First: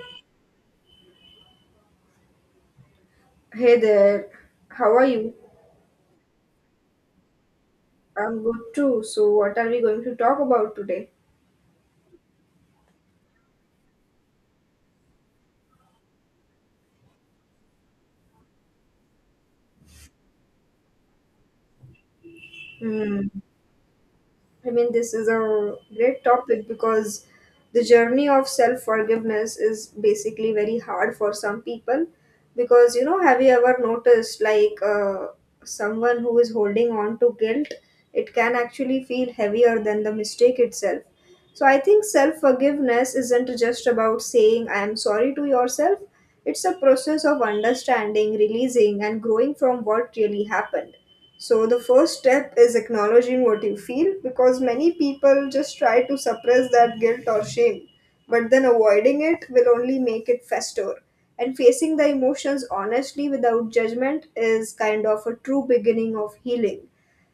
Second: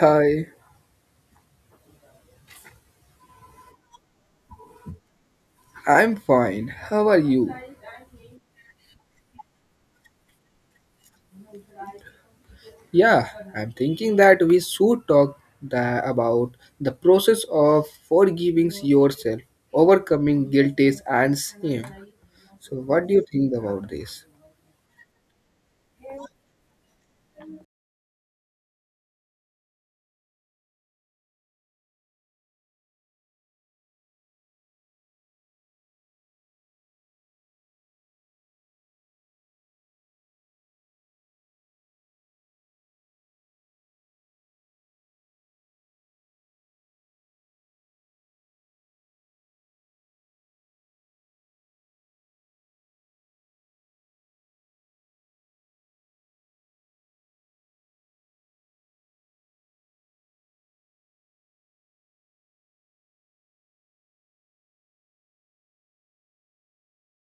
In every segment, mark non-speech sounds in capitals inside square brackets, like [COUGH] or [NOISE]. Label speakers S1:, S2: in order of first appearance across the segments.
S1: Hi,
S2: Hey there, how are you?
S1: I'm fine. How are you?
S2: I'm good too. So, what are we going to talk about today?
S1: Yeah, I'm thinking that we should talk about the process of forgiving yourself, overcoming guilt and shame. So, what do you
S2: Hmm.
S1: think about this?
S2: I mean, this is a great topic because the journey of self forgiveness is basically very hard for some people. Because, you know, have you ever noticed someone who is holding on to guilt, it can actually feel heavier than the mistake itself. So I think self forgiveness isn't just about saying I am sorry to yourself, it's a process of understanding, releasing, and growing from what really happened. So the first step is acknowledging what you feel because many people just try to suppress that guilt or shame, but then avoiding it will only make it fester. And facing the emotions honestly without judgment is kind of a true beginning of healing.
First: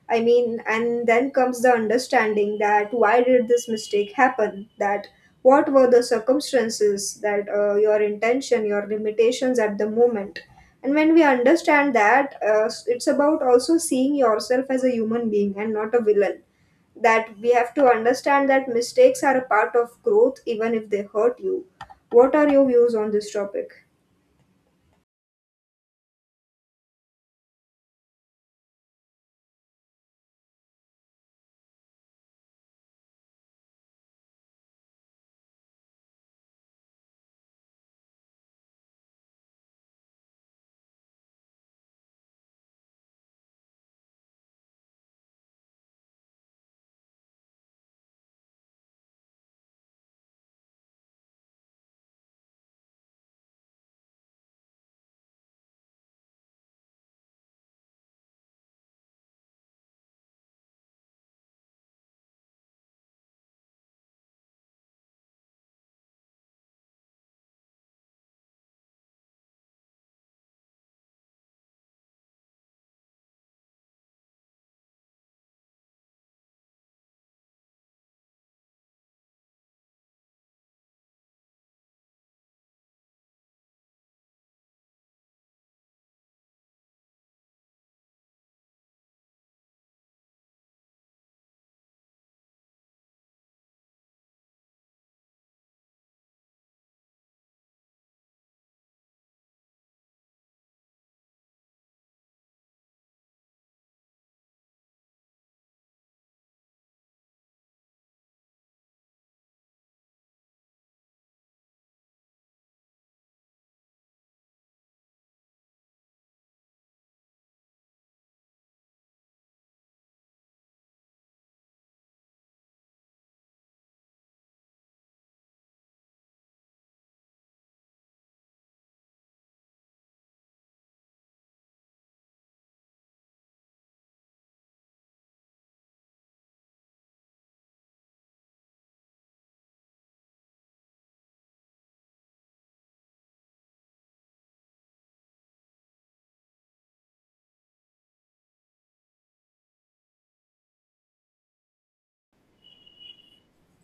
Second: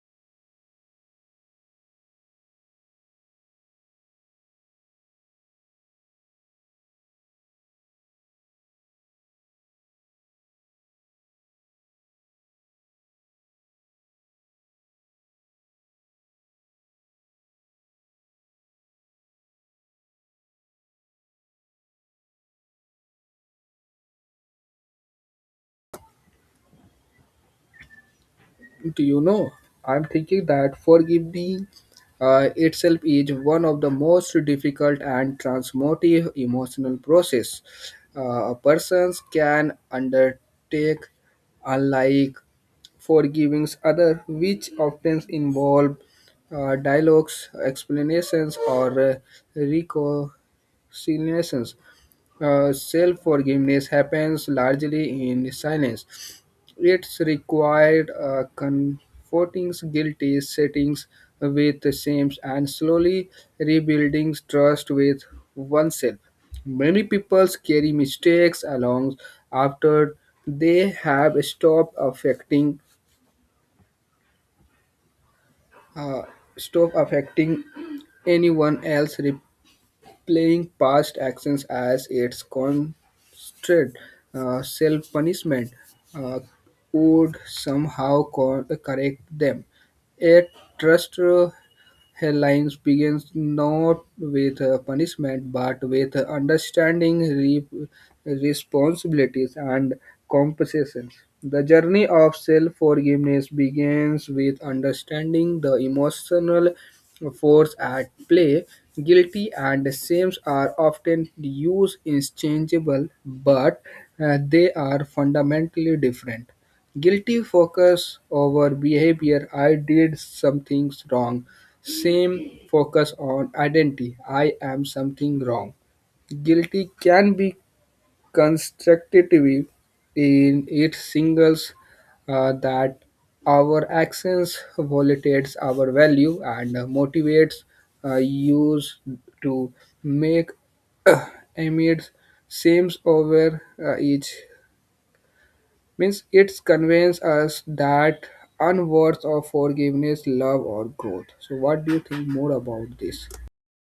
S2: I mean, and then comes the understanding that why did this mistake happen? That what were the circumstances? That your intention, your limitations at the moment. And when we understand that, it's about also seeing yourself as a human being and not a villain. That we have to understand that mistakes are a part of growth, even if they hurt you. What are your views on this topic?
S1: Do you know? I'm thinking that forgiving itself is one of the most difficult and transformative emotional process, a person can undertake, unlike forgiving others, which often involve dialogues, explanations, or reconciliations. Self forgiveness happens largely in silence. It's required comforting guilty settings with shame and slowly rebuilding trust with oneself. Many people carry mistakes along after they have uh, stop affecting anyone else, replaying past actions as its constant self punishment, uh, would somehow correct them. Yet, trust, headlines begins not with punishment but with understanding, responsibilities, and compensations. The journey of self forgiveness begins with understanding the emotional force at play. Guilty and shames are often used interchangeable, but they are fundamentally different. Guilty focus over behavior: I did something wrong. Same focus on identity: I am something wrong. Guilty can be constructive in it singles that our actions violates our value and motivates use to make [CLEARS THROAT] amid seems over each means it conveys us that unworth of forgiveness love or growth. So, what do you think more about this?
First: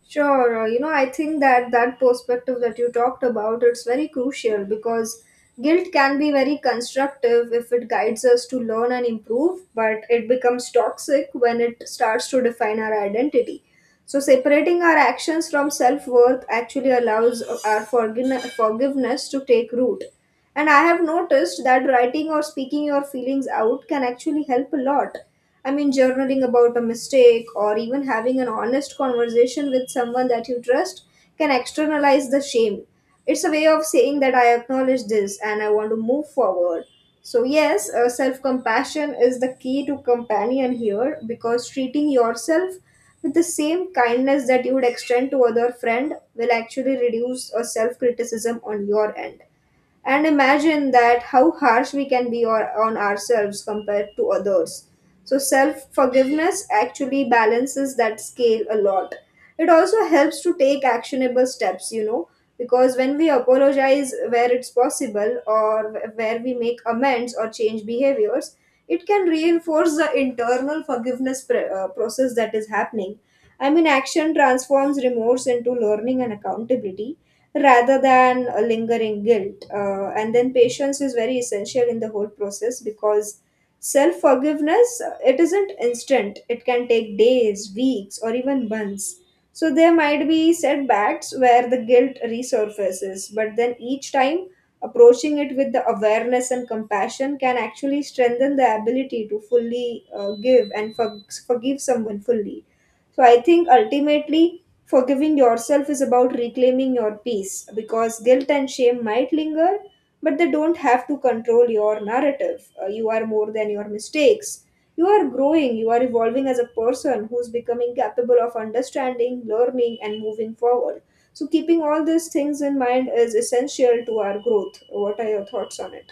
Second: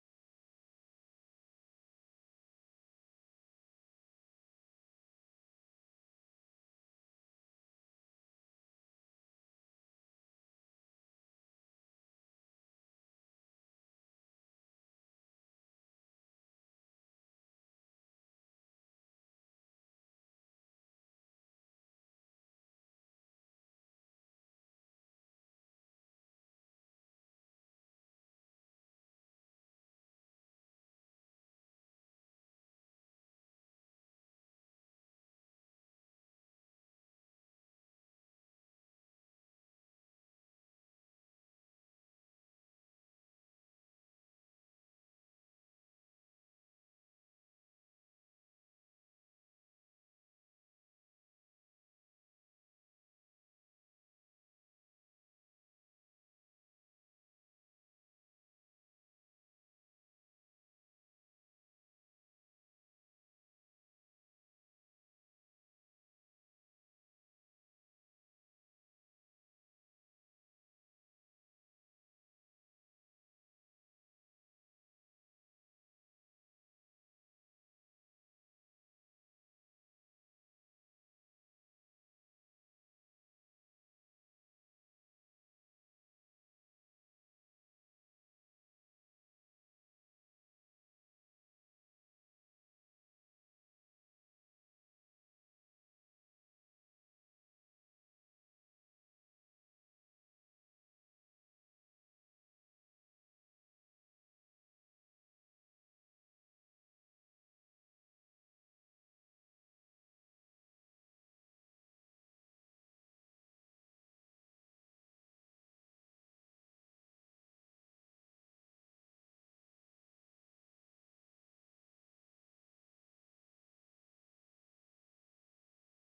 S2: Sure, you know, I think that perspective that you talked about, it's very crucial because guilt can be very constructive if it guides us to learn and improve, but it becomes toxic when it starts to define our identity. So separating our actions from self-worth actually allows our forgiveness to take root. And I have noticed that writing or speaking your feelings out can actually help a lot. I mean, journaling about a mistake or even having an honest conversation with someone that you trust can externalize the shame. It's a way of saying that I acknowledge this and I want to move forward. So, yes, self compassion is the key to companion here because treating yourself with the same kindness that you would extend to other friend will actually reduce a self criticism on your end and imagine that how harsh we can be on ourselves compared to others. So, self forgiveness actually balances that scale a lot. It also helps to take actionable steps, you know, because when we apologize where it's possible or where we make amends or change behaviors, it can reinforce the internal forgiveness process that is happening. I mean, action transforms remorse into learning and accountability rather than a lingering guilt. And then patience is very essential in the whole process because self forgiveness it isn't instant. It can take days, weeks, or even months. So there might be setbacks where the guilt resurfaces, but then each time approaching it with the awareness and compassion can actually strengthen the ability to fully give and forgive someone fully. So I think ultimately forgiving yourself is about reclaiming your peace because guilt and shame might linger, but they don't have to control your narrative. You are more than your mistakes. You are growing, you are evolving as a person who's becoming capable of understanding, learning, and moving forward. So, keeping all these things in mind is essential to our growth. What are your thoughts on it?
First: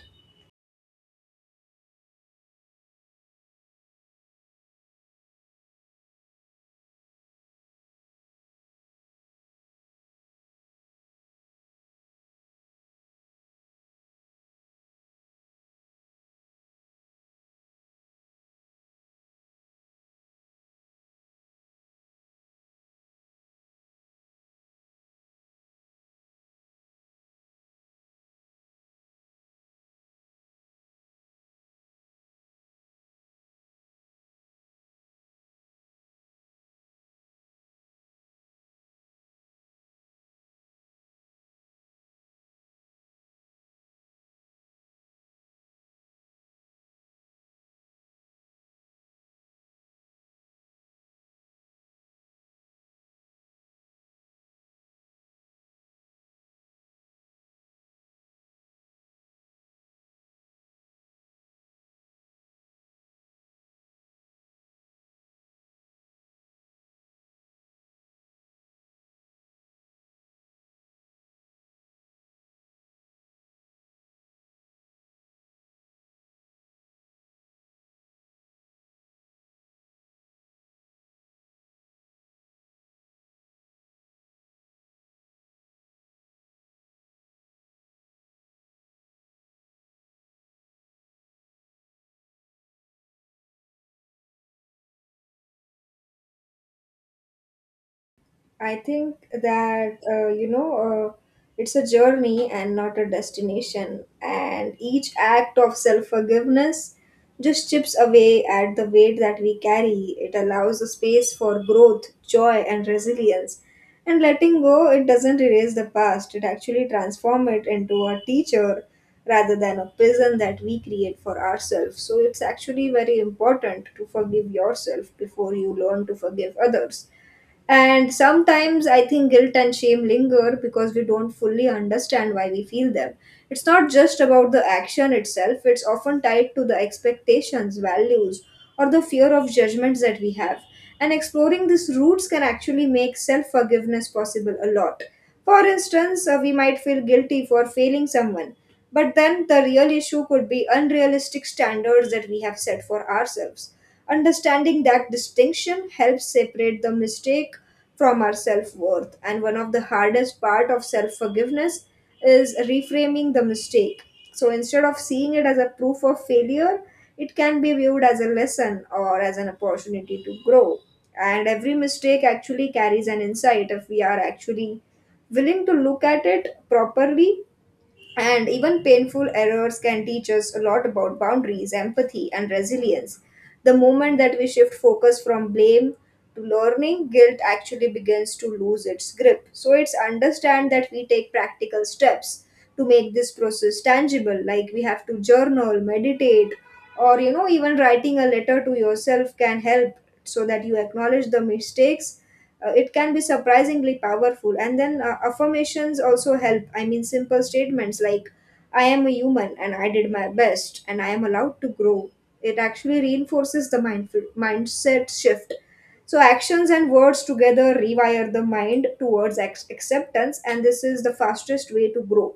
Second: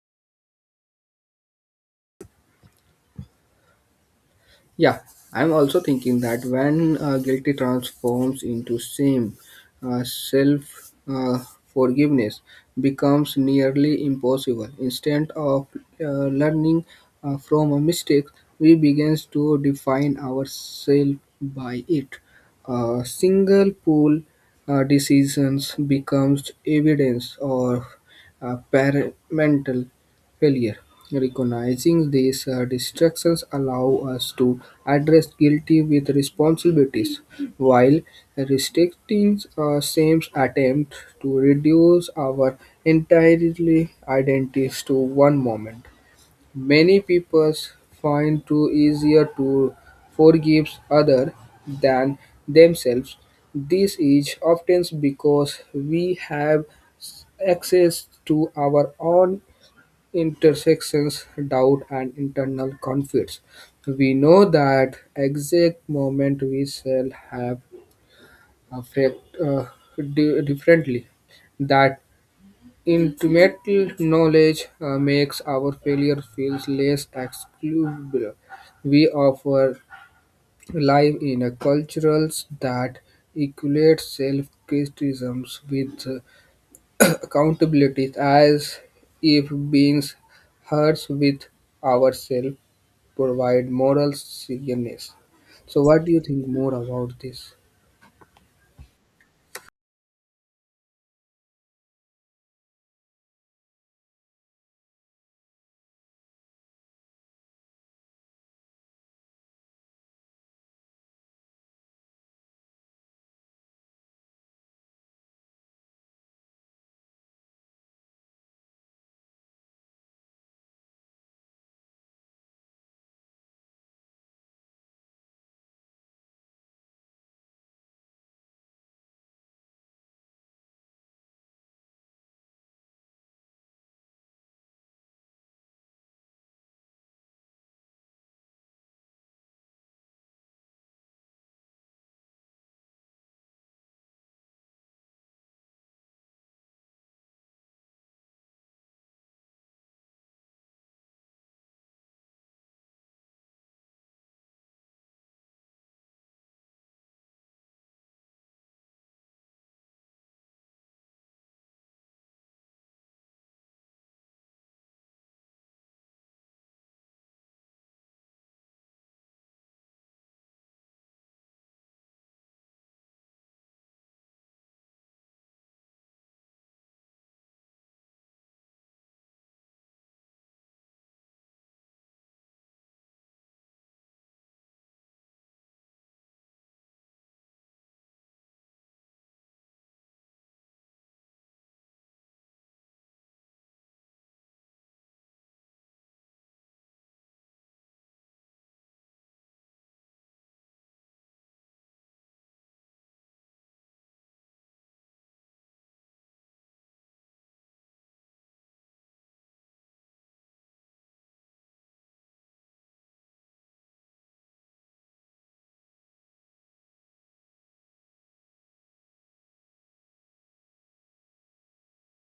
S1: Yeah, I'm also thinking that when guilty transforms into shame, self forgiveness becomes nearly impossible. Instead of learning from a mistake, we begin to define ourselves by it. A single pool decisions becomes evidence or parental failure. Recognizing these distractions allow us to address guilty with responsibilities, while restricting same attempt to reduce our entirely identities to one moment. Many people find it easier to forgive other than themselves. This is often because we have access to our own intersections, doubt, and internal conflicts. We know that exact moment we shall have affect differently. That intimate knowledge makes our failure feels less excusable. We offer live in a cultural that equates self-criticisms with accountability as if beings hurts with ourselves provide moral seriousness. So, what do you think more about this?
S2: I think that it's a journey and not a destination. And each act of self forgiveness just chips away at the weight that we carry. It allows a space for growth, joy, and resilience. And letting go, it doesn't erase the past, it actually transforms it into a teacher rather than a prison that we create for ourselves. So it's actually very important to forgive yourself before you learn to forgive others and sometimes I think guilt and shame linger because we don't fully understand why we feel them. It's not just about the action itself, it's often tied to the expectations, values, or the fear of judgments that we have. And exploring these roots can actually make self forgiveness possible a lot. For instance, we might feel guilty for failing someone, but then the real issue could be unrealistic standards that we have set for ourselves. Understanding that distinction helps separate the mistake from our self worth. And one of the hardest part of self forgiveness is reframing the mistake. So instead of seeing it as a proof of failure, it can be viewed as a lesson or as an opportunity to grow. And every mistake actually carries an insight if we are actually willing to look at it properly and even painful errors can teach us a lot about boundaries, empathy, and resilience. The moment that we shift focus from blame to learning, guilt actually begins to lose its grip. So it's understand that we take practical steps to make this process tangible, like we have to journal, meditate, or you know, even writing a letter to yourself can help so that you acknowledge the mistakes, it can be surprisingly powerful. And then affirmations also help. I mean, simple statements like I am a human and I did my best and I am allowed to grow, it actually reinforces the mindful mindset shift. So actions and words together rewire the mind towards acceptance and this is the fastest way to grow.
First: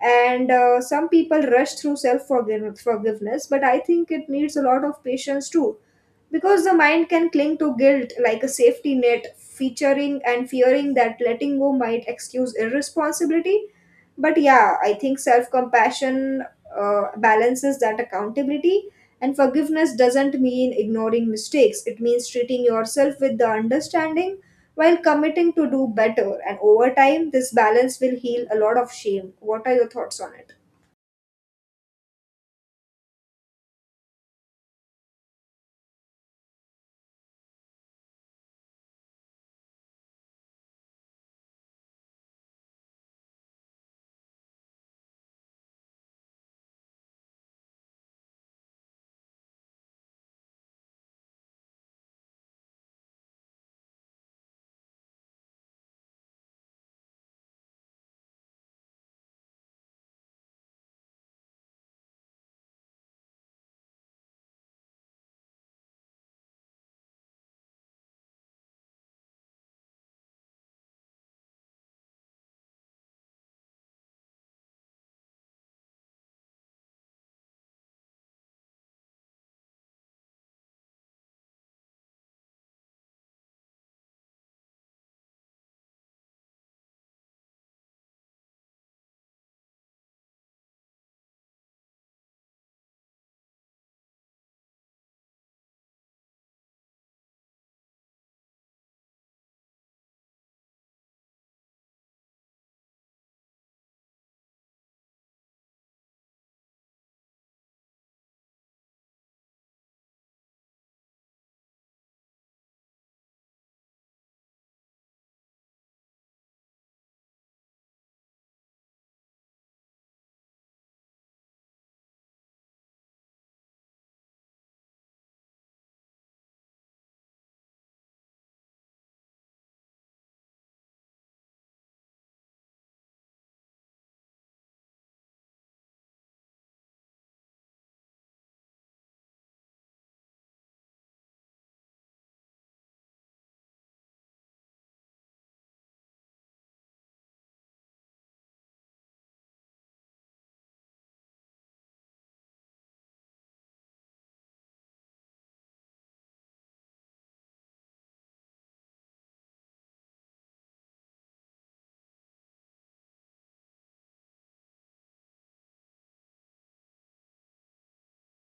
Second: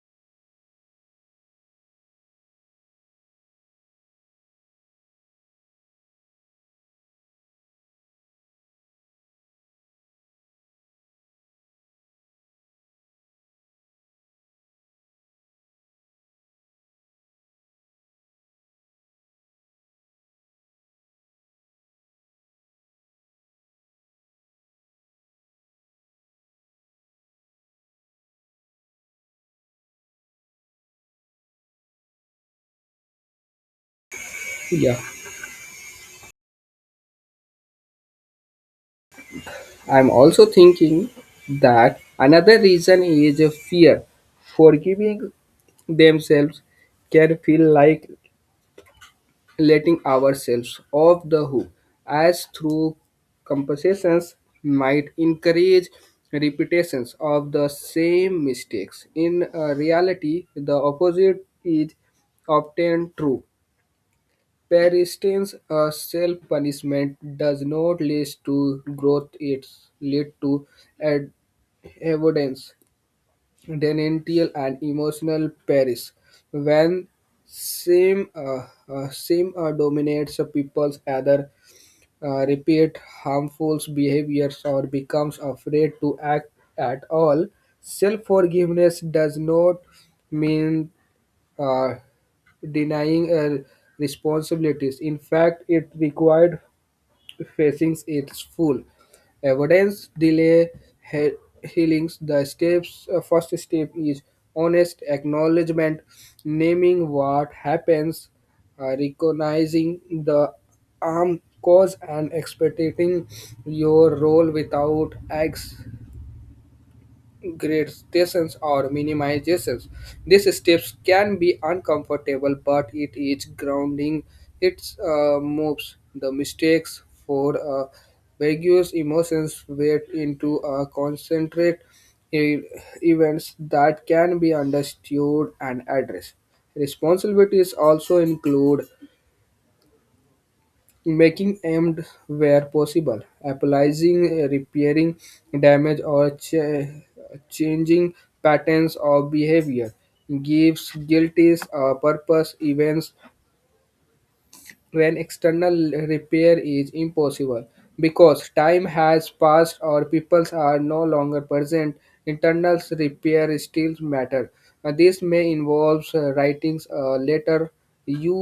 S2: And some people rush through self forgiveness but I think it needs a lot of patience too, because the mind can cling to guilt like a safety net, featuring and fearing that letting go might excuse irresponsibility. But yeah, I think self compassion balances that accountability, and forgiveness doesn't mean ignoring mistakes, it means treating yourself with the understanding while committing to do better. And over time, this balance will heal a lot of shame. What are your thoughts on it?
S1: Yeah, I'm also thinking that another reason is a fear. Forgiving themselves can feel like letting ourselves off the hook, as through compensations might encourage repetitions of the same mistakes. In reality, the opposite is often true. Persistence or self-punishment does not lead to growth; it leads to ad- avoidance, denial, and emotional paris. When shame, shame dominates a people's other, repeat harmful behaviors or becomes afraid to act at all, self-forgiveness does not mean uh, denying responsibilities. In fact, it required facing its full evidence delay he- healings. The steps, first step is honest acknowledgement, naming what happens, recognizing the harm cause and expecting your role without acts gradations or minimizations. These steps can be uncomfortable, but it is grounding. It moves the mistakes for vagues emotions weight into a concentrate e- events that can be understood and addressed. Responsibilities also include making aimed where possible, applying, repairing damage, or changing patterns of behavior gives guilties a purpose. Events when external repair is impossible because time has passed or peoples are no longer present, internal repair still matter. This may involve writings a letter you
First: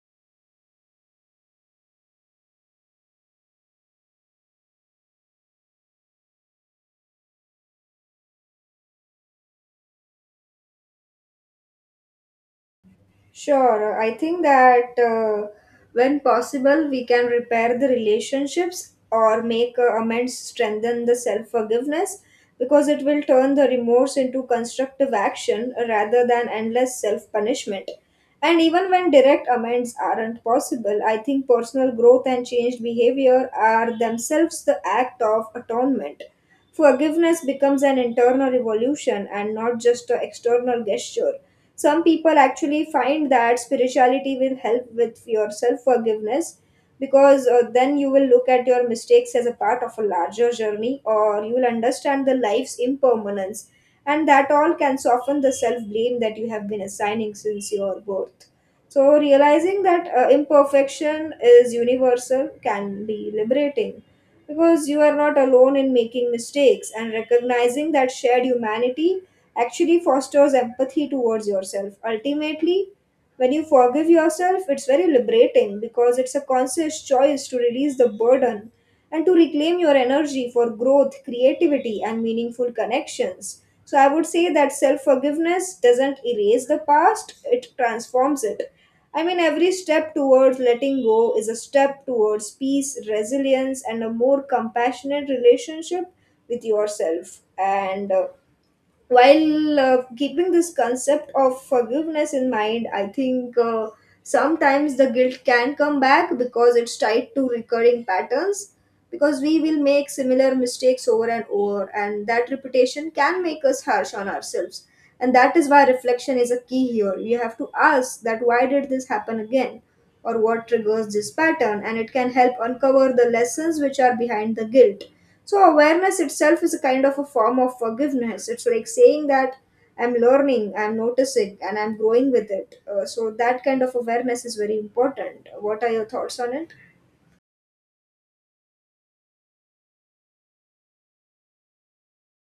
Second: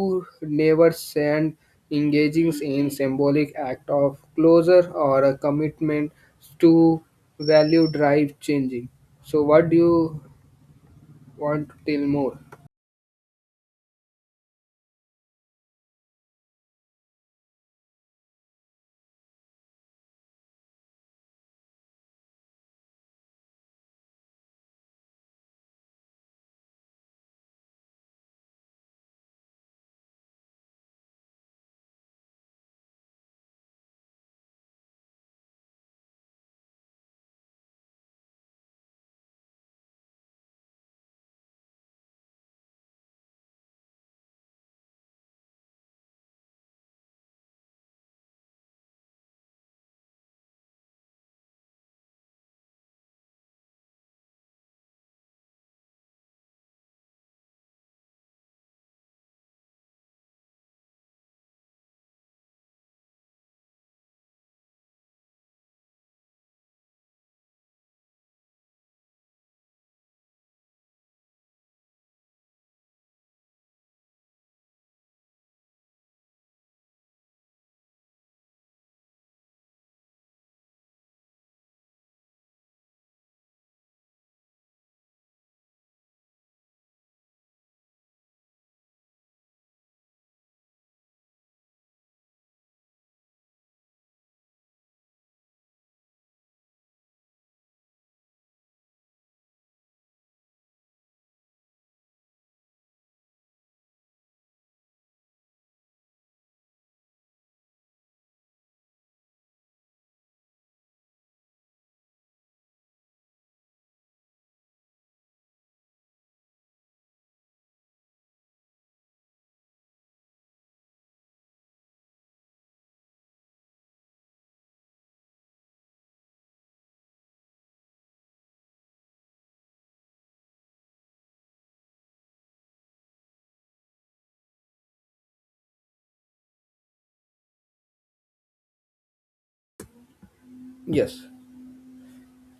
S1: never send, engaging in symbolic act of closure or a commitment to value drive changing. So, what do you want to tell more?
S2: Sure, I think that when possible, we can repair the relationships or make amends, strengthen the self forgiveness because it will turn the remorse into constructive action rather than endless self punishment. And even when direct amends aren't possible, I think personal growth and changed behavior are themselves the act of atonement. Forgiveness becomes an internal revolution and not just an external gesture. Some people actually find that spirituality will help with your self forgiveness because then you will look at your mistakes as a part of a larger journey or you will understand the life's impermanence and that all can soften the self blame that you have been assigning since your birth. So, realizing that imperfection is universal can be liberating because you are not alone in making mistakes and recognizing that shared humanity actually fosters empathy towards yourself. Ultimately, when you forgive yourself, it's very liberating because it's a conscious choice to release the burden and to reclaim your energy for growth, creativity, and meaningful connections. So, I would say that self forgiveness doesn't erase the past, it transforms it. I mean, every step towards letting go is a step towards peace, resilience, and a more compassionate relationship with yourself. And while keeping this concept of forgiveness in mind, I think sometimes the guilt can come back because it's tied to recurring patterns. Because we will make similar mistakes over and over, and that repetition can make us harsh on ourselves. And that is why reflection is a key here. You have to ask that why did this happen again? Or what triggers this pattern and it can help uncover the lessons which are behind the guilt. So awareness itself is a kind of a form of forgiveness. It's like saying that I'm learning, I'm noticing, and I'm growing with it. So that kind of awareness is very important. What are your thoughts on it?
S1: Yes.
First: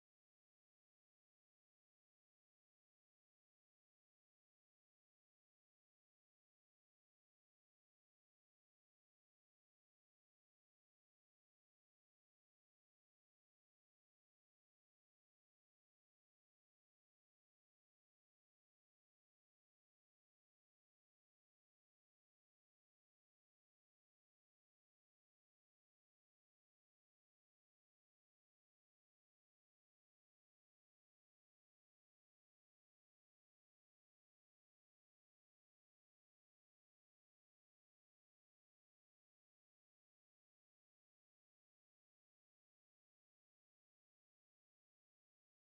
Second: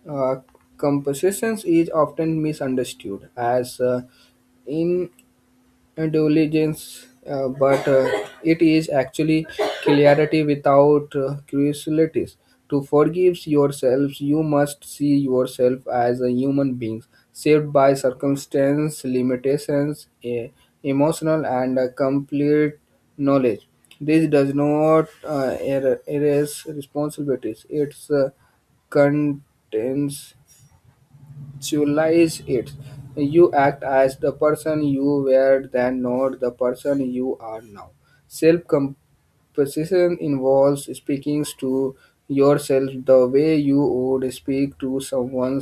S1: Uh, Compositions is often misunderstood as indulgence, but it is actually clarity without curiosities. To forgive yourselves, you must see yourself as a human being, saved by circumstance, limitations, emotional, and complete knowledge. This does not erase responsibilities. It's contains conceptualize it. You act as the person you were then, not the person you are now. Self composition involves speaking to yourself the way you would speak to someone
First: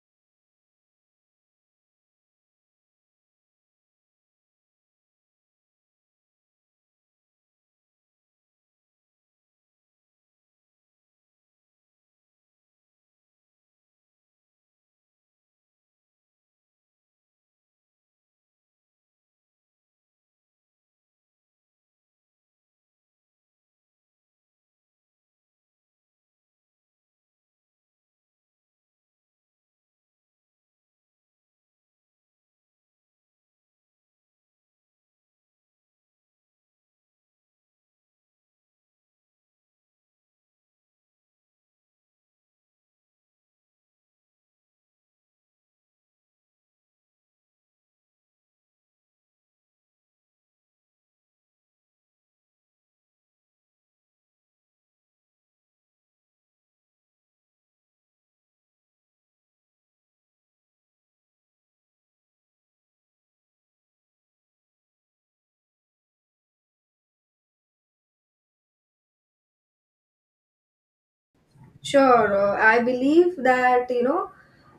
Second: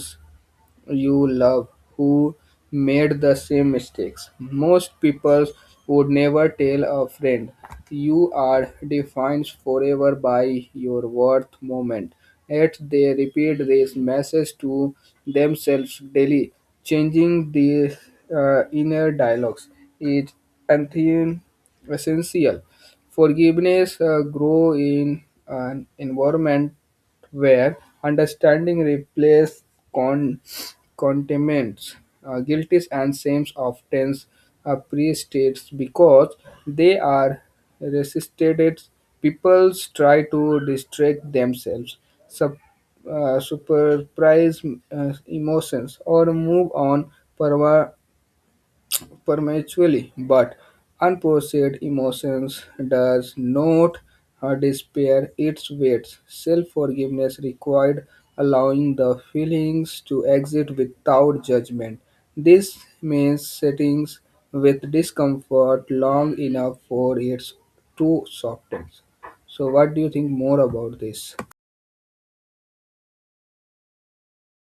S1: you love who made the same mistakes. Most people would never tell a friend. You are defined forever by your worth moment. Yet they repeat this message to themselves daily. Changing these inner dialogues is anti essential. Forgiveness grow in an environment where understanding replaces con- condemns. Guilties and shames often are pre-states because they are resisted. People try to distract themselves, sup- surprise emotions, or move on forward prematurely, but unprocessed emotions does not despair its weight. Self-forgiveness required allowing the feelings to exit without judgment. This means sitting with discomfort long enough for it to soften. So, what do you think more about this?
S2: Sure, I believe that you know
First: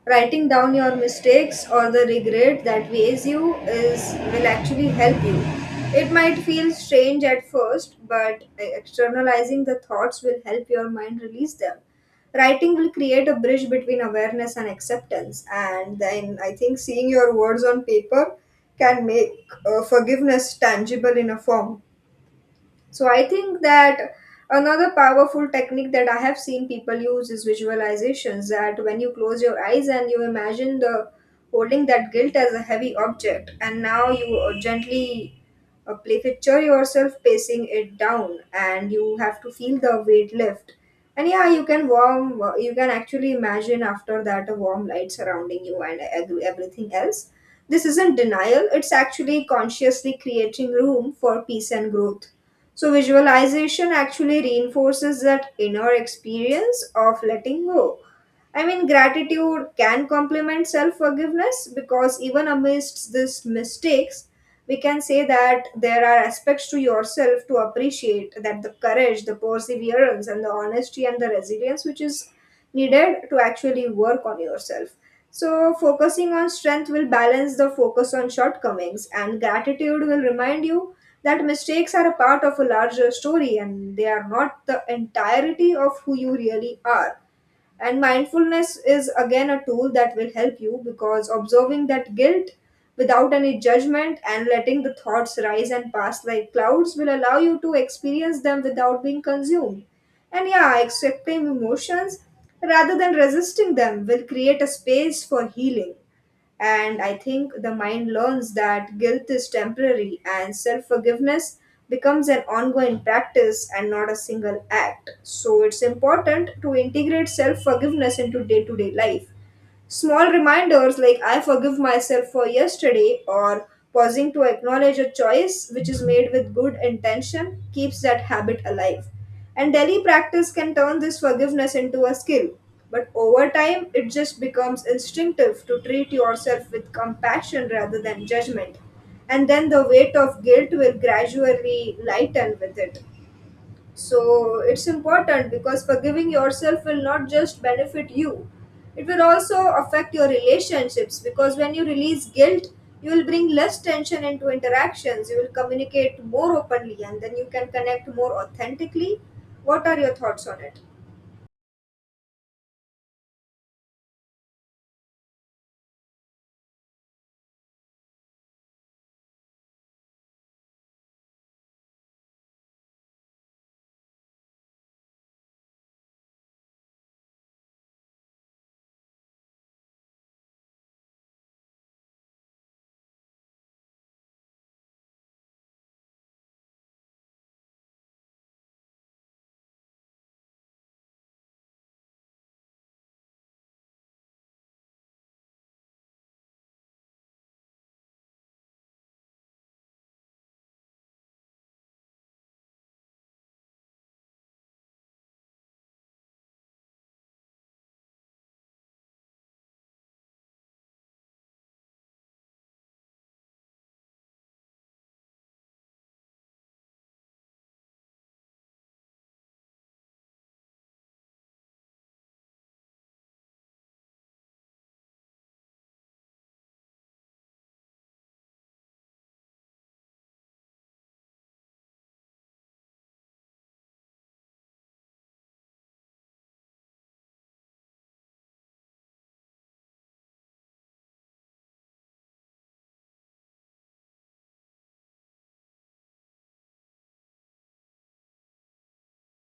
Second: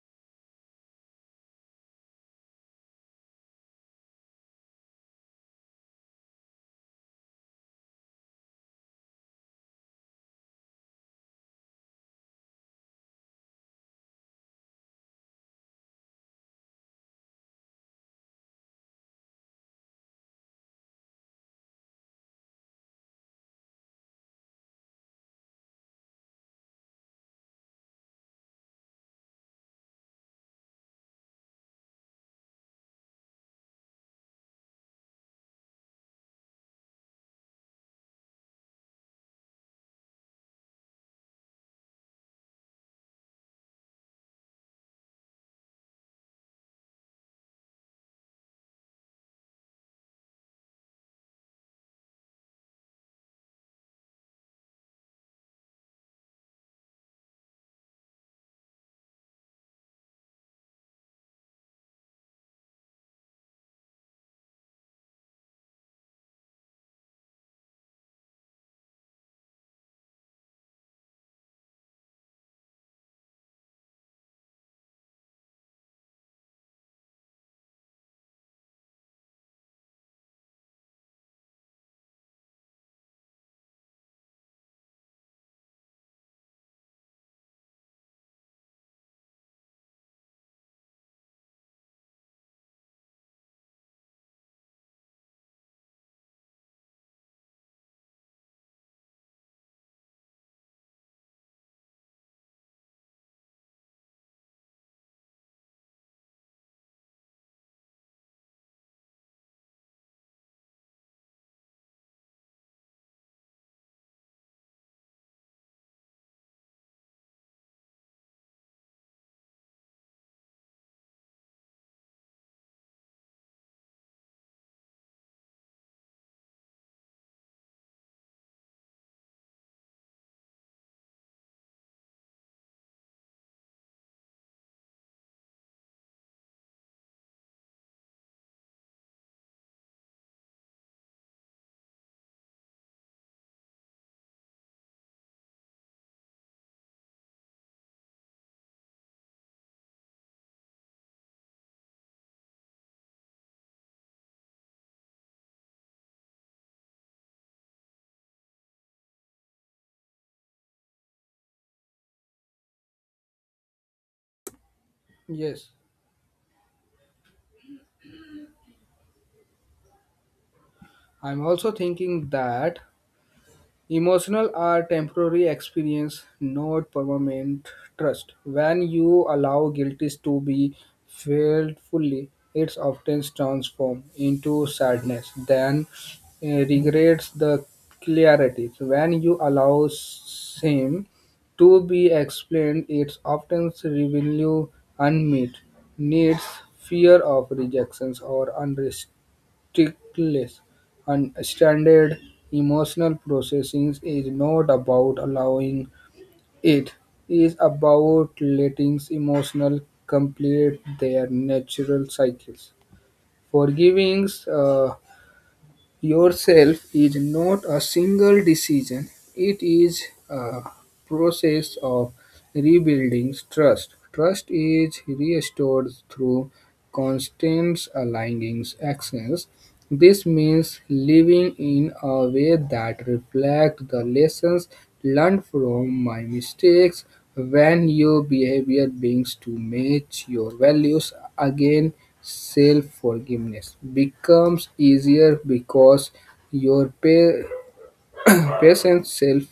S2: writing down your mistakes or the regret that weighs you is will actually help you. It might feel strange at first, but externalizing the thoughts will help your mind release them. Writing will create a bridge between awareness and acceptance, and then I think seeing your words on paper can make forgiveness tangible in a form. So I think that another powerful technique that I have seen people use is visualizations, that when you close your eyes and you imagine the holding that guilt as a heavy object and now you gently play picture yourself pacing it down and you have to feel the weight lift and yeah, you can warm you can actually imagine after that a warm light surrounding you and everything else. This isn't denial, it's actually consciously creating room for peace and growth. So, visualization actually reinforces that inner experience of letting go. I mean, gratitude can complement self forgiveness because even amidst these mistakes, we can say that there are aspects to yourself to appreciate, that the courage, the perseverance, and the honesty and the resilience which is needed to actually work on yourself. So, focusing on strength will balance the focus on shortcomings, and gratitude will remind you that mistakes are a part of a larger story and they are not the entirety of who you really are. And mindfulness is again a tool that will help you because observing that guilt without any judgment and letting the thoughts rise and pass like clouds will allow you to experience them without being consumed. And yeah, accepting emotions rather than resisting them will create a space for healing. And I think the mind learns that guilt is temporary and self forgiveness becomes an ongoing practice and not a single act. So it's important to integrate self forgiveness into day to day life. Small reminders like I forgive myself for yesterday, or pausing to acknowledge a choice which is made with good intention, keeps that habit alive. And daily practice can turn this forgiveness into a skill. But over time, it just becomes instinctive to treat yourself with compassion rather than judgment. And then the weight of guilt will gradually lighten with it. So it's important because forgiving yourself will not just benefit you, it will also affect your relationships because when you release guilt, you will bring less tension into interactions, you will communicate more openly, and then you can connect more authentically. What are your thoughts on it?
S1: Yes, I'm also thinking that emotional are temporary experience, not permanent trust. When you allow guilty to be felt fully, it often transforms into sadness, then regrets the clarity. When you allow shame to be explained, it often reveals unmet needs, fear of rejections, or unrest Stiglitz and standard. Emotional processing is not about allowing, it's about letting emotions complete their natural cycles. Forgiving yourself is not a single decision, it is a process of rebuilding trust. Trust is restored through constant aligning actions. This means living in a way that reflects the lessons learned from my mistakes. When your behavior begins to match your values again, self forgiveness becomes easier because your [CLEARS THROAT] patient self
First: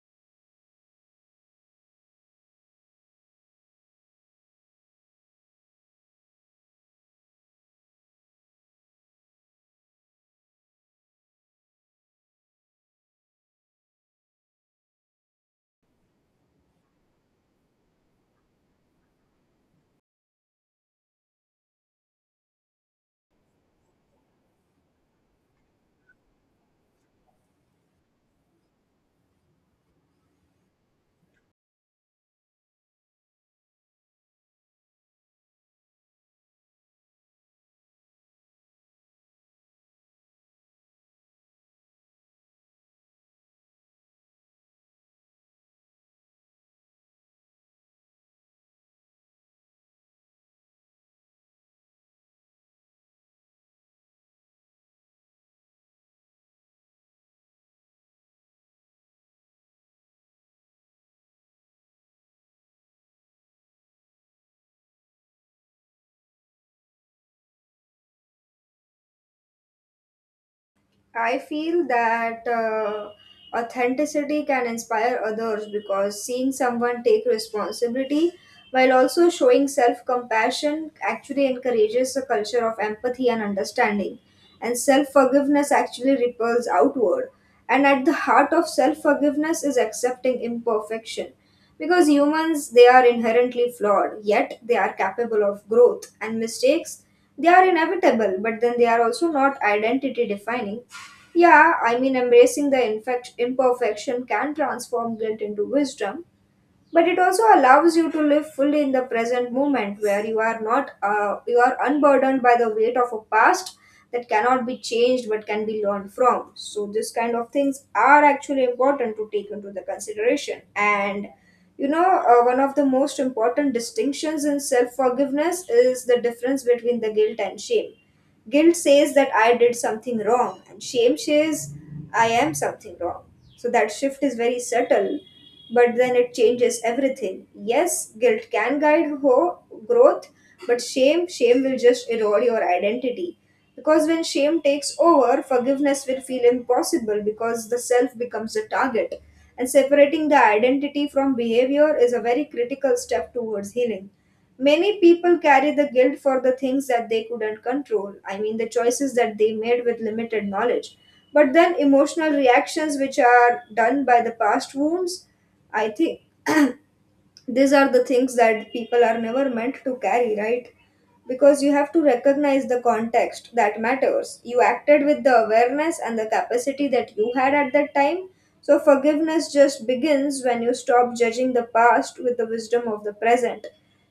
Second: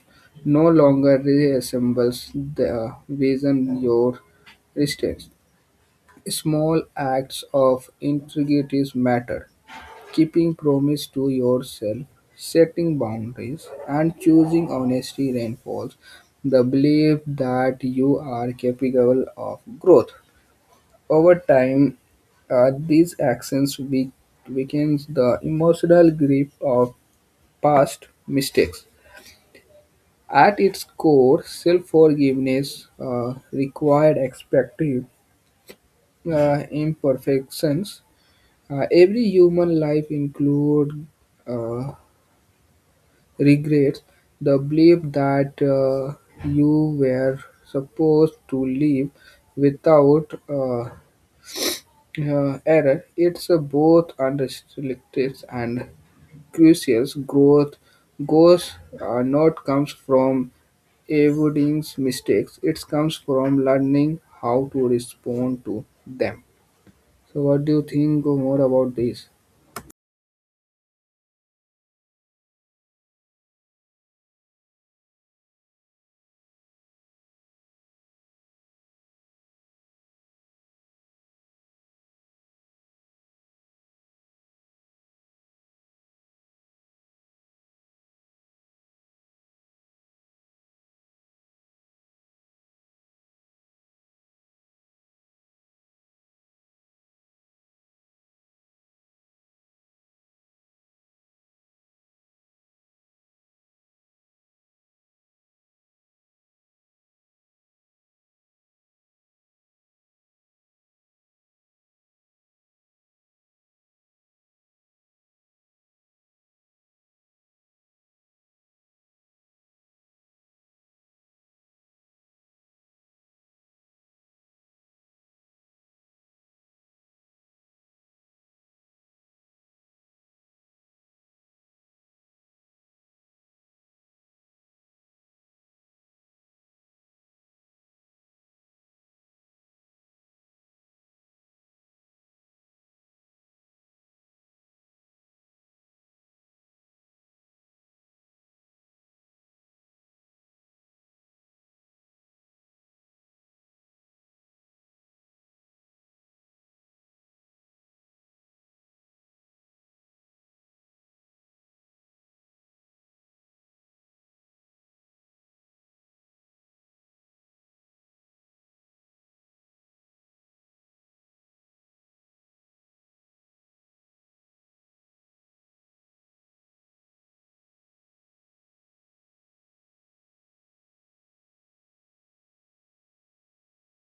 S1: no longer resembles the vision your resistance. Small acts of integrity matter. Keeping promise to yourself, setting boundaries, and choosing honesty reinforce the belief that you are capable of growth. Over time, these actions weakens the emotional grip of past mistakes. At its core, self-forgiveness required expecting imperfections. Every human life includes regrets, the belief that you were supposed to live without error. It's a both unrestricted and curious growth goes, not comes from avoiding mistakes. It comes from learning how to respond to them. So, what do you think more about this?
S2: I feel that authenticity can inspire others because seeing someone take responsibility while also showing self compassion actually encourages a culture of empathy and understanding. And self forgiveness actually ripples outward. And at the heart of self forgiveness is accepting imperfection. Because humans, they are inherently flawed, yet they are capable of growth, and mistakes, they are inevitable, but then they are also not identity defining. Yeah, I mean, embracing the imperfection can transform guilt into wisdom, but it also allows you to live fully in the present moment, where you are not you are unburdened by the weight of a past that cannot be changed but can be learned from. So this kind of things are actually important to take into the consideration. And you know, one of the most important distinctions in self forgiveness is the difference between the guilt and shame. Guilt says that I did something wrong, and shame says I am something wrong. So that shift is very subtle, but then it changes everything. Yes, guilt can guide growth, but shame, shame will just erode your identity. Because when shame takes over, forgiveness will feel impossible because the self becomes a target. And separating the identity from behavior is a very critical step towards healing. Many people carry the guilt for the things that they couldn't control, I mean, the choices that they made with limited knowledge. But then emotional reactions, which are done by the past wounds, I think these are the things that people are never meant to carry, right? Because you have to recognize the context that matters. You acted with the awareness and the capacity that you had at that time. So forgiveness just begins when you stop judging the past with the wisdom of the present.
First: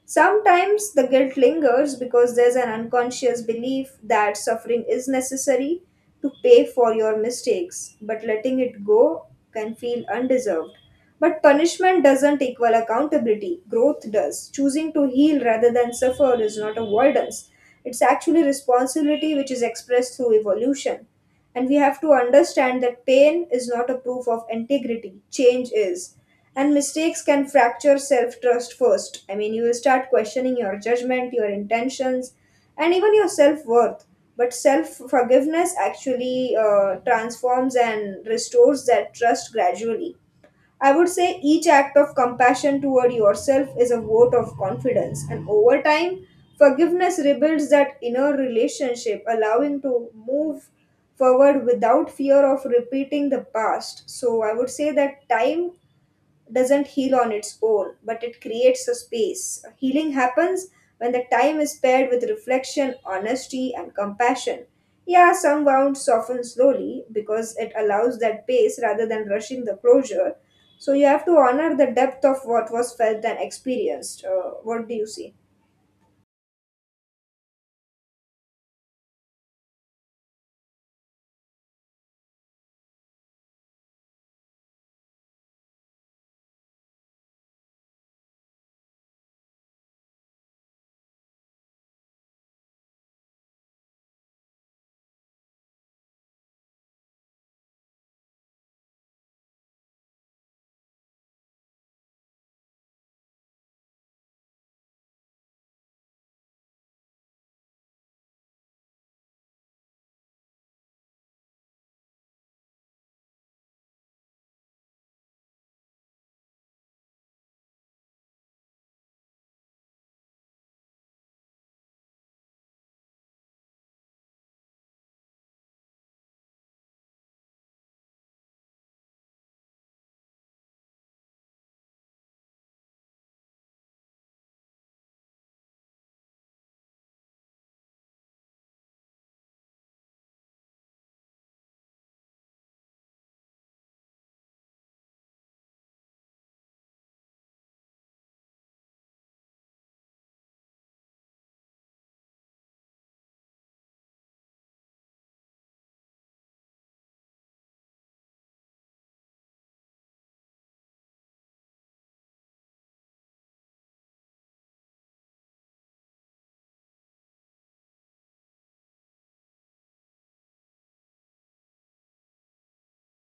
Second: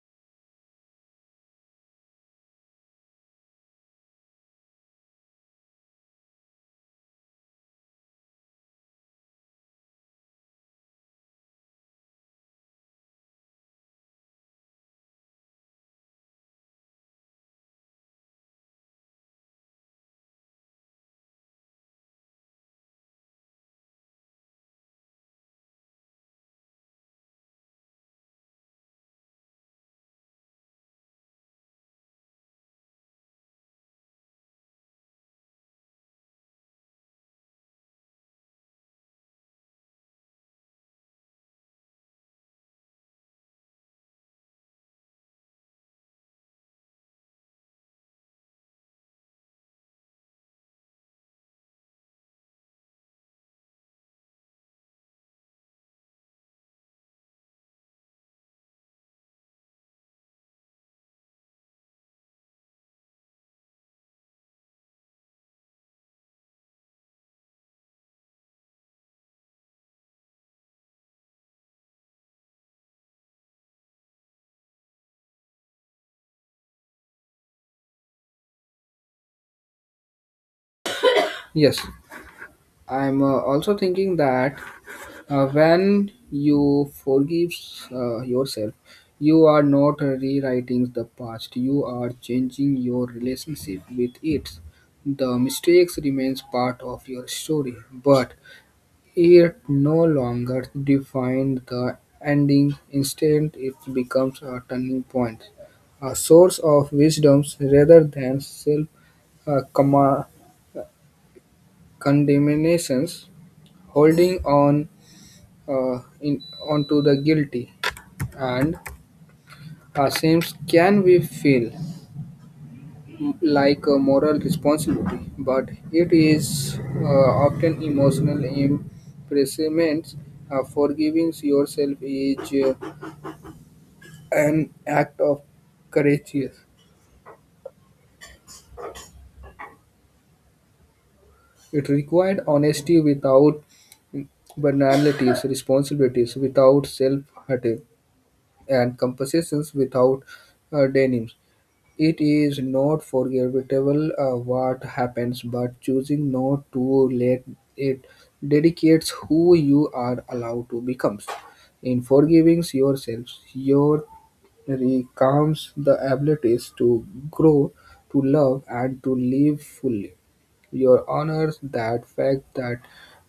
S2: Sometimes the guilt lingers because there's an unconscious belief that suffering is necessary to pay for your mistakes, but letting it go can feel undeserved. But punishment doesn't equal accountability, growth does. Choosing to heal rather than suffer is not avoidance, it's actually responsibility which is expressed through evolution. And we have to understand that pain is not a proof of integrity, change is. And mistakes can fracture self trust first. I mean, you will start questioning your judgment, your intentions, and even your self worth. But self forgiveness actually transforms and restores that trust gradually. I would say each act of compassion toward yourself is a vote of confidence, and over time, forgiveness rebuilds that inner relationship, allowing to move forward without fear of repeating the past. So, I would say that time doesn't heal on its own, but it creates a space. Healing happens when the time is paired with reflection, honesty, and compassion. Yeah, some wounds soften slowly because it allows that pace rather than rushing the closure. So you have to honor the depth of what was felt and experienced. What do you see?
S1: Yes, I'm also thinking that. When you forgive yourself, you are not rewriting the past. You are changing your relationship with it. The mistakes remains part of your story, but it no longer defines the ending. Instead, it becomes a turning point, a source of wisdoms rather than self uh, comma- condemnations. Holding on in onto the guilty and seems can we feel like a moral responsibility, but it is often emotional imprisonment. Forgiving yourself is an act of courage. It required honesty without banalities, responsibilities without self-hatred, and compensations without denims. It is not forgettable what happens, but choosing not to let it dedicates who you are allowed to become. In forgiving yourself, your recounts the abilities to grow, to love, and to live fully. Your honors that fact that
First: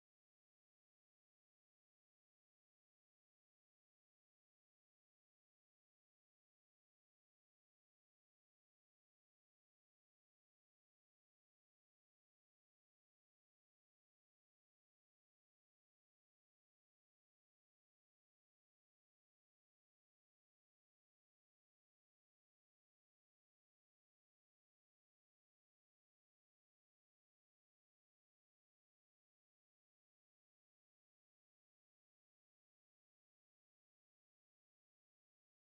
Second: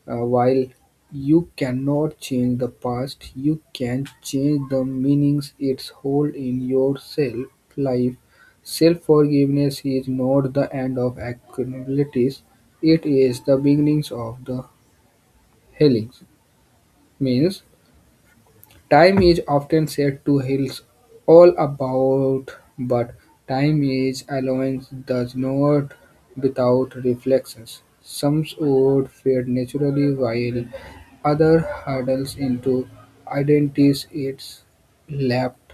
S1: while you cannot change the past, you can change the meanings it holds in your self life. Self forgiveness is not the end of accountabilities, it is the beginnings of the healings. Means time is often said to heal all about, but time is allowance does not without reflections. Some would fade naturally while other hurdles into identities it's left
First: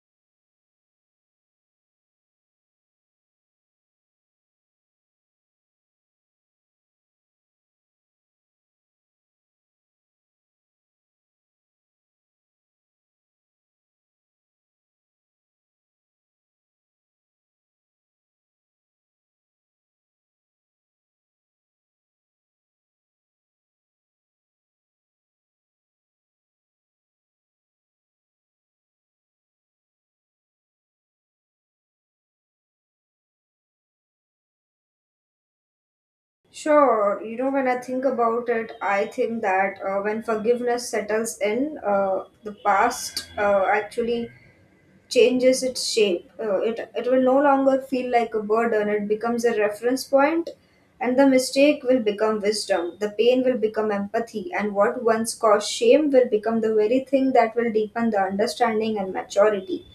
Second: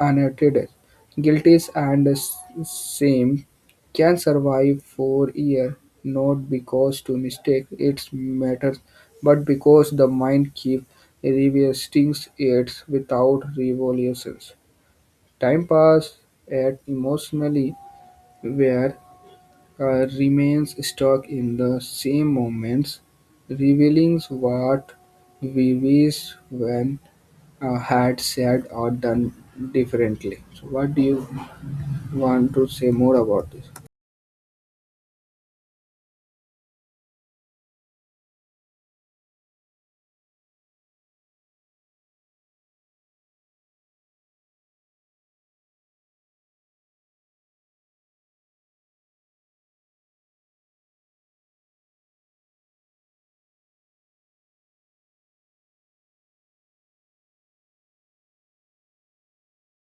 S1: unattended, guilties and same can survive for year, not because to mistake its matters, but because the mind keeps revisiting it without revolutions. Time pass, at emotionally where remains stuck in the same moments, revealing what we wish when had said or done differently. So, what do you want to say more about this?
S2: Sure, you know, when I think about it, I think that when forgiveness settles in, the past actually changes its shape. It will no longer feel like a burden, it becomes a reference point, and the mistake will become wisdom. The pain will become empathy, and what once caused shame will become the very thing that will deepen the understanding and maturity.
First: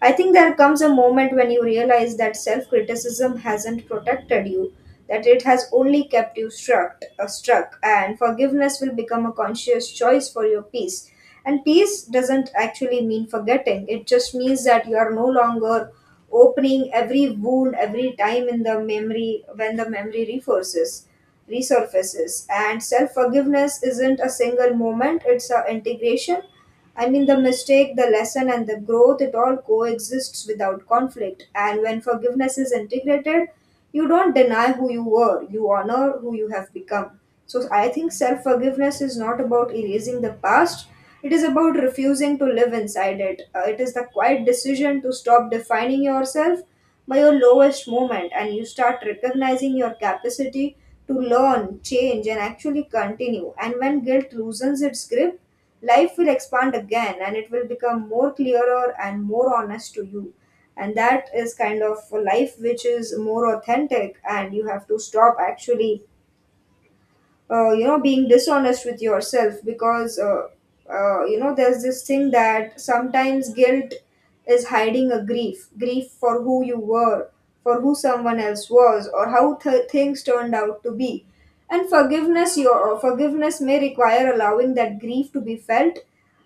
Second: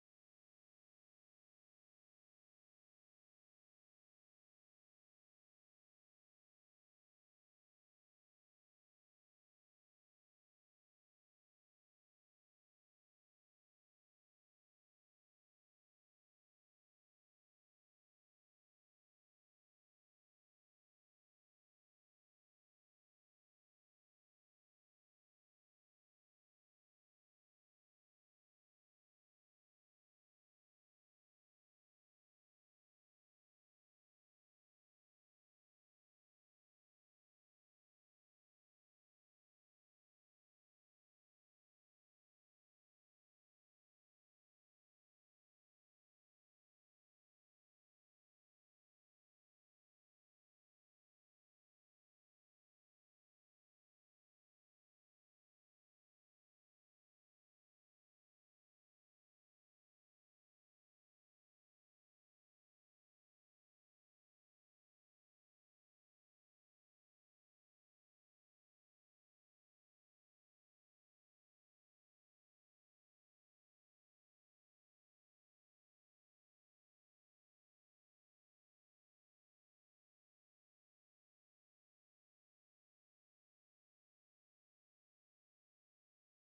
S2: I think there comes a moment when you realize that self criticism hasn't protected you, that it has only kept you struck, and forgiveness will become a conscious choice for your peace. And peace doesn't actually mean forgetting, it just means that you are no longer opening every wound every time in the memory when the memory reforces resurfaces. And self forgiveness isn't a single moment, it's an integration. I mean, the mistake, the lesson, and the growth, it all coexists without conflict. And when forgiveness is integrated, you don't deny who you were, you honor who you have become. So I think self forgiveness is not about erasing the past, it is about refusing to live inside it. It is the quiet decision to stop defining yourself by your lowest moment, and you start recognizing your capacity to learn, change, and actually continue. And when guilt loosens its grip, life will expand again and it will become more clearer and more honest to you. And that is kind of a life which is more authentic, and you have to stop actually you know being dishonest with yourself because you know there's this thing that sometimes guilt is hiding a grief, for who you were, for who someone else was, or how things turned out to be. And forgiveness your forgiveness may require allowing that grief to be felt.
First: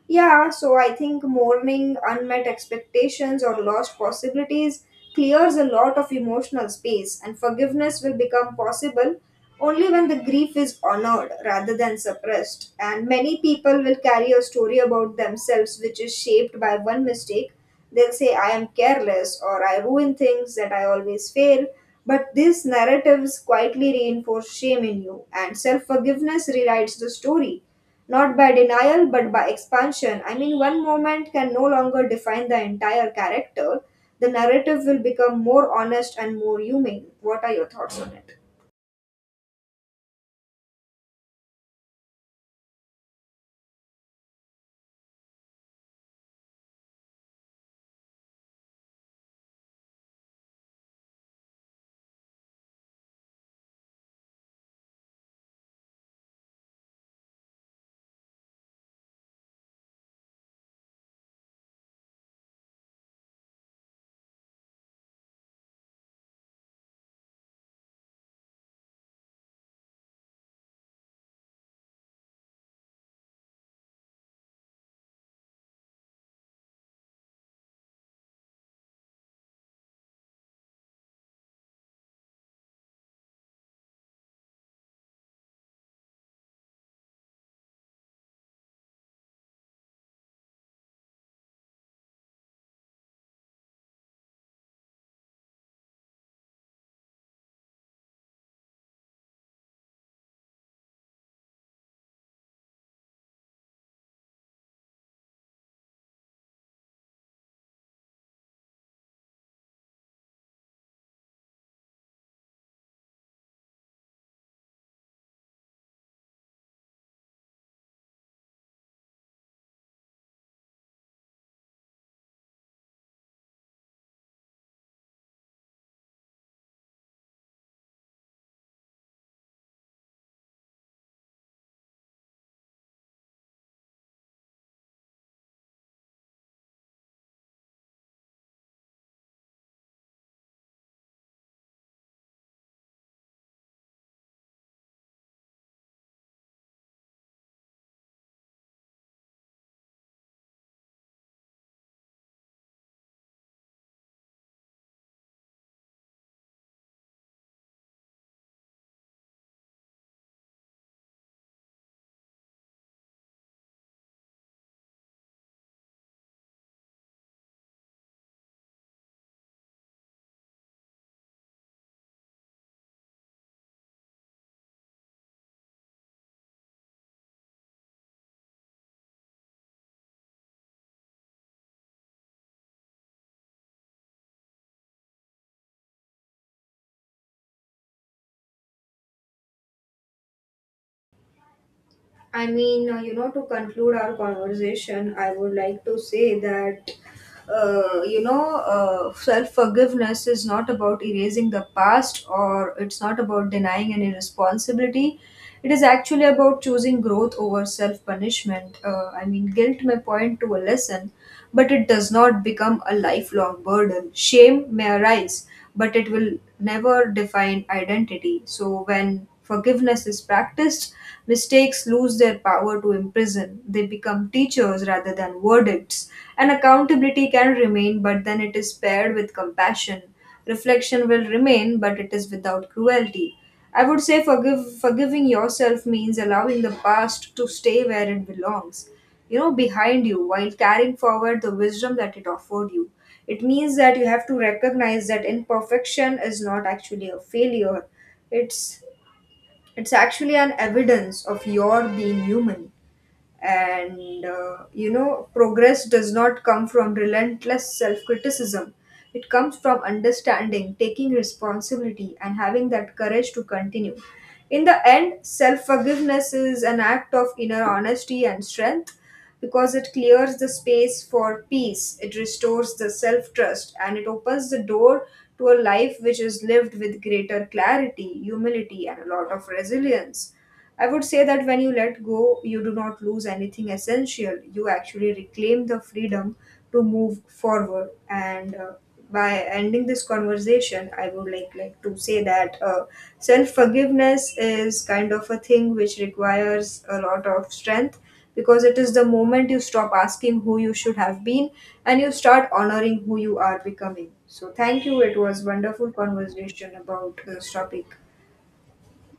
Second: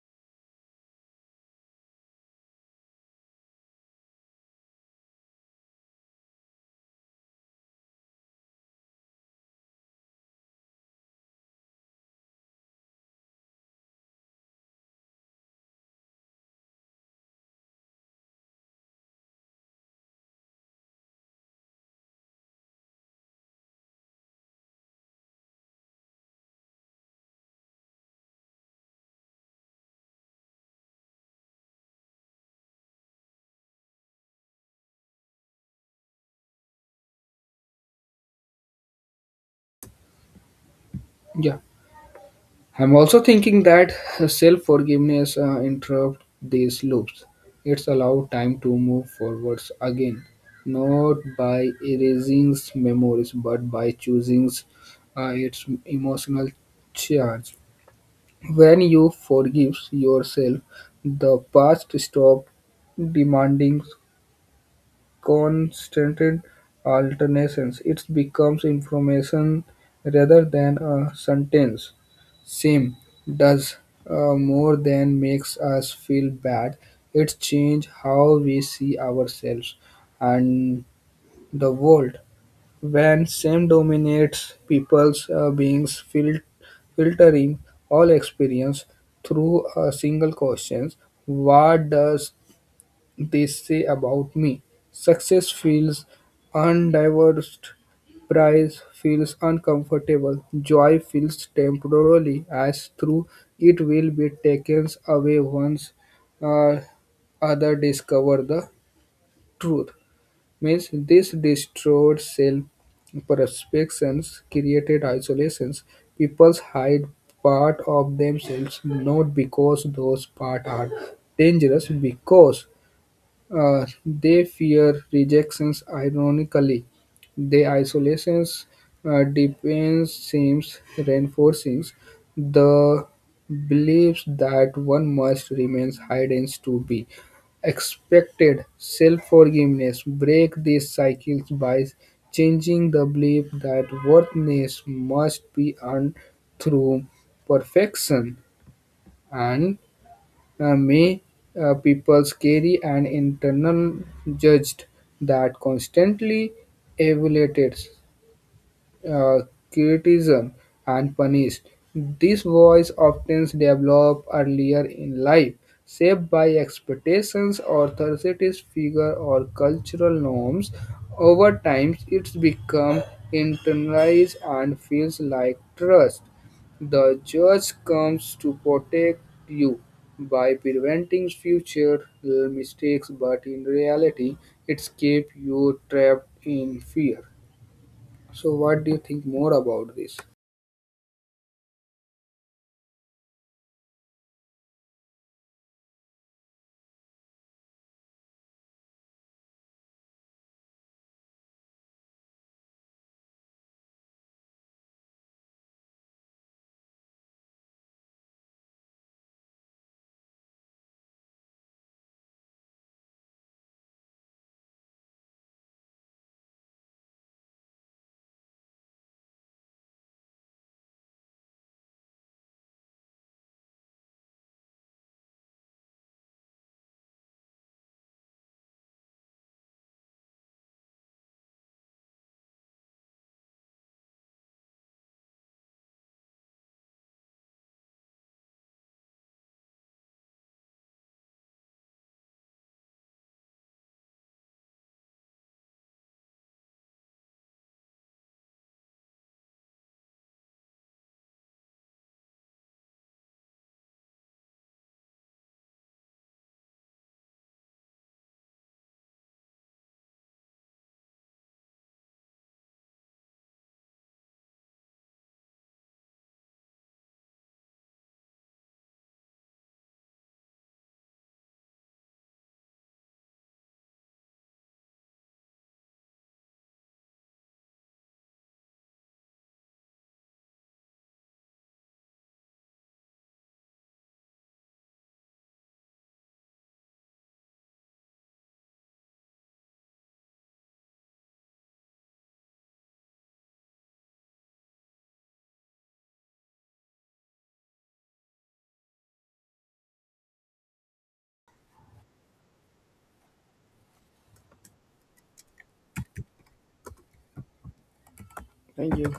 S2: Yeah, so I think mourning, unmet expectations, or lost possibilities clears a lot of emotional space, and forgiveness will become possible only when the grief is honored rather than suppressed. And many people will carry a story about themselves which is shaped by one mistake. They'll say, I am careless, or I ruin things, that I always fail. But these narratives quietly reinforce shame in you, and self forgiveness rewrites the story not by denial, but by expansion. I mean, one moment can no longer define the entire character. The narrative will become more honest and more human. What are your thoughts on it?
S1: Yeah, I'm also thinking that self forgiveness interrupt these loops. It's allow time to move forwards again, not by erasing memories, but by choosing its emotional charge. When you forgive yourself, the past stop demanding constant alternations; it becomes information rather than a sentence. Sim does more than makes us feel bad. It changes how we see ourselves and the world. When shame dominates people's beings, filtering all experience through a single question: what does they say about me? Success feels undivorced, prize feels uncomfortable, joy feels temporarily, as through it will be taken away once uh, other discover the truth. Means this destroyed self perceptions created isolations. People hide part of themselves not because those parts are dangerous, because they fear rejections. Ironically, the isolation's dependence seems reinforcing the beliefs that one must remain hidden to be expected. Self-forgiveness break these cycles by changing the belief that worthiness must be earned through perfection, and may people carry an internal judge that constantly evaluates uh, criticism and punished. This voice often develops earlier in life, shaped by expectations, authorities, figure, or cultural norms. Over time, it's become internalized and feels like trust. The judge comes to protect you by preventing future mistakes, but in reality, it's keep you trapped in fear. So, what do you think more about this?
S2: I mean, you know, to conclude our conversation, I would like to say that, you know, self forgiveness is not about erasing the past, or it's not about denying any responsibility. It is actually about choosing growth over self punishment. I mean, guilt may point to a lesson, but it does not become a lifelong burden. Shame may arise, but it will never define identity. So, when forgiveness is practiced, mistakes lose their power to imprison. They become teachers rather than verdicts. And accountability can remain, but then it is paired with compassion. Reflection will remain, but it is without cruelty. I would say forgiving yourself means allowing the past to stay where it belongs, you know, behind you, while carrying forward the wisdom that it offered you. It means that you have to recognize that imperfection is not actually a failure, it's it's actually an evidence of your being human. And you know, progress does not come from relentless self-criticism, it comes from understanding, taking responsibility, and having that courage to continue. In the end, self-forgiveness is an act of inner honesty and strength, because it clears the space for peace, it restores the self-trust, and it opens the door to a life which is lived with greater clarity, humility, and a lot of resilience. I would say that when you let go, you do not lose anything essential. You actually reclaim the freedom to move forward. And by ending this conversation, I would like to say that self forgiveness is kind of a thing which requires a lot of strength, because it is the moment you stop asking who you should have been and you start honoring who you are becoming. So thank you. It was wonderful conversation about this topic.
S1: Thank you.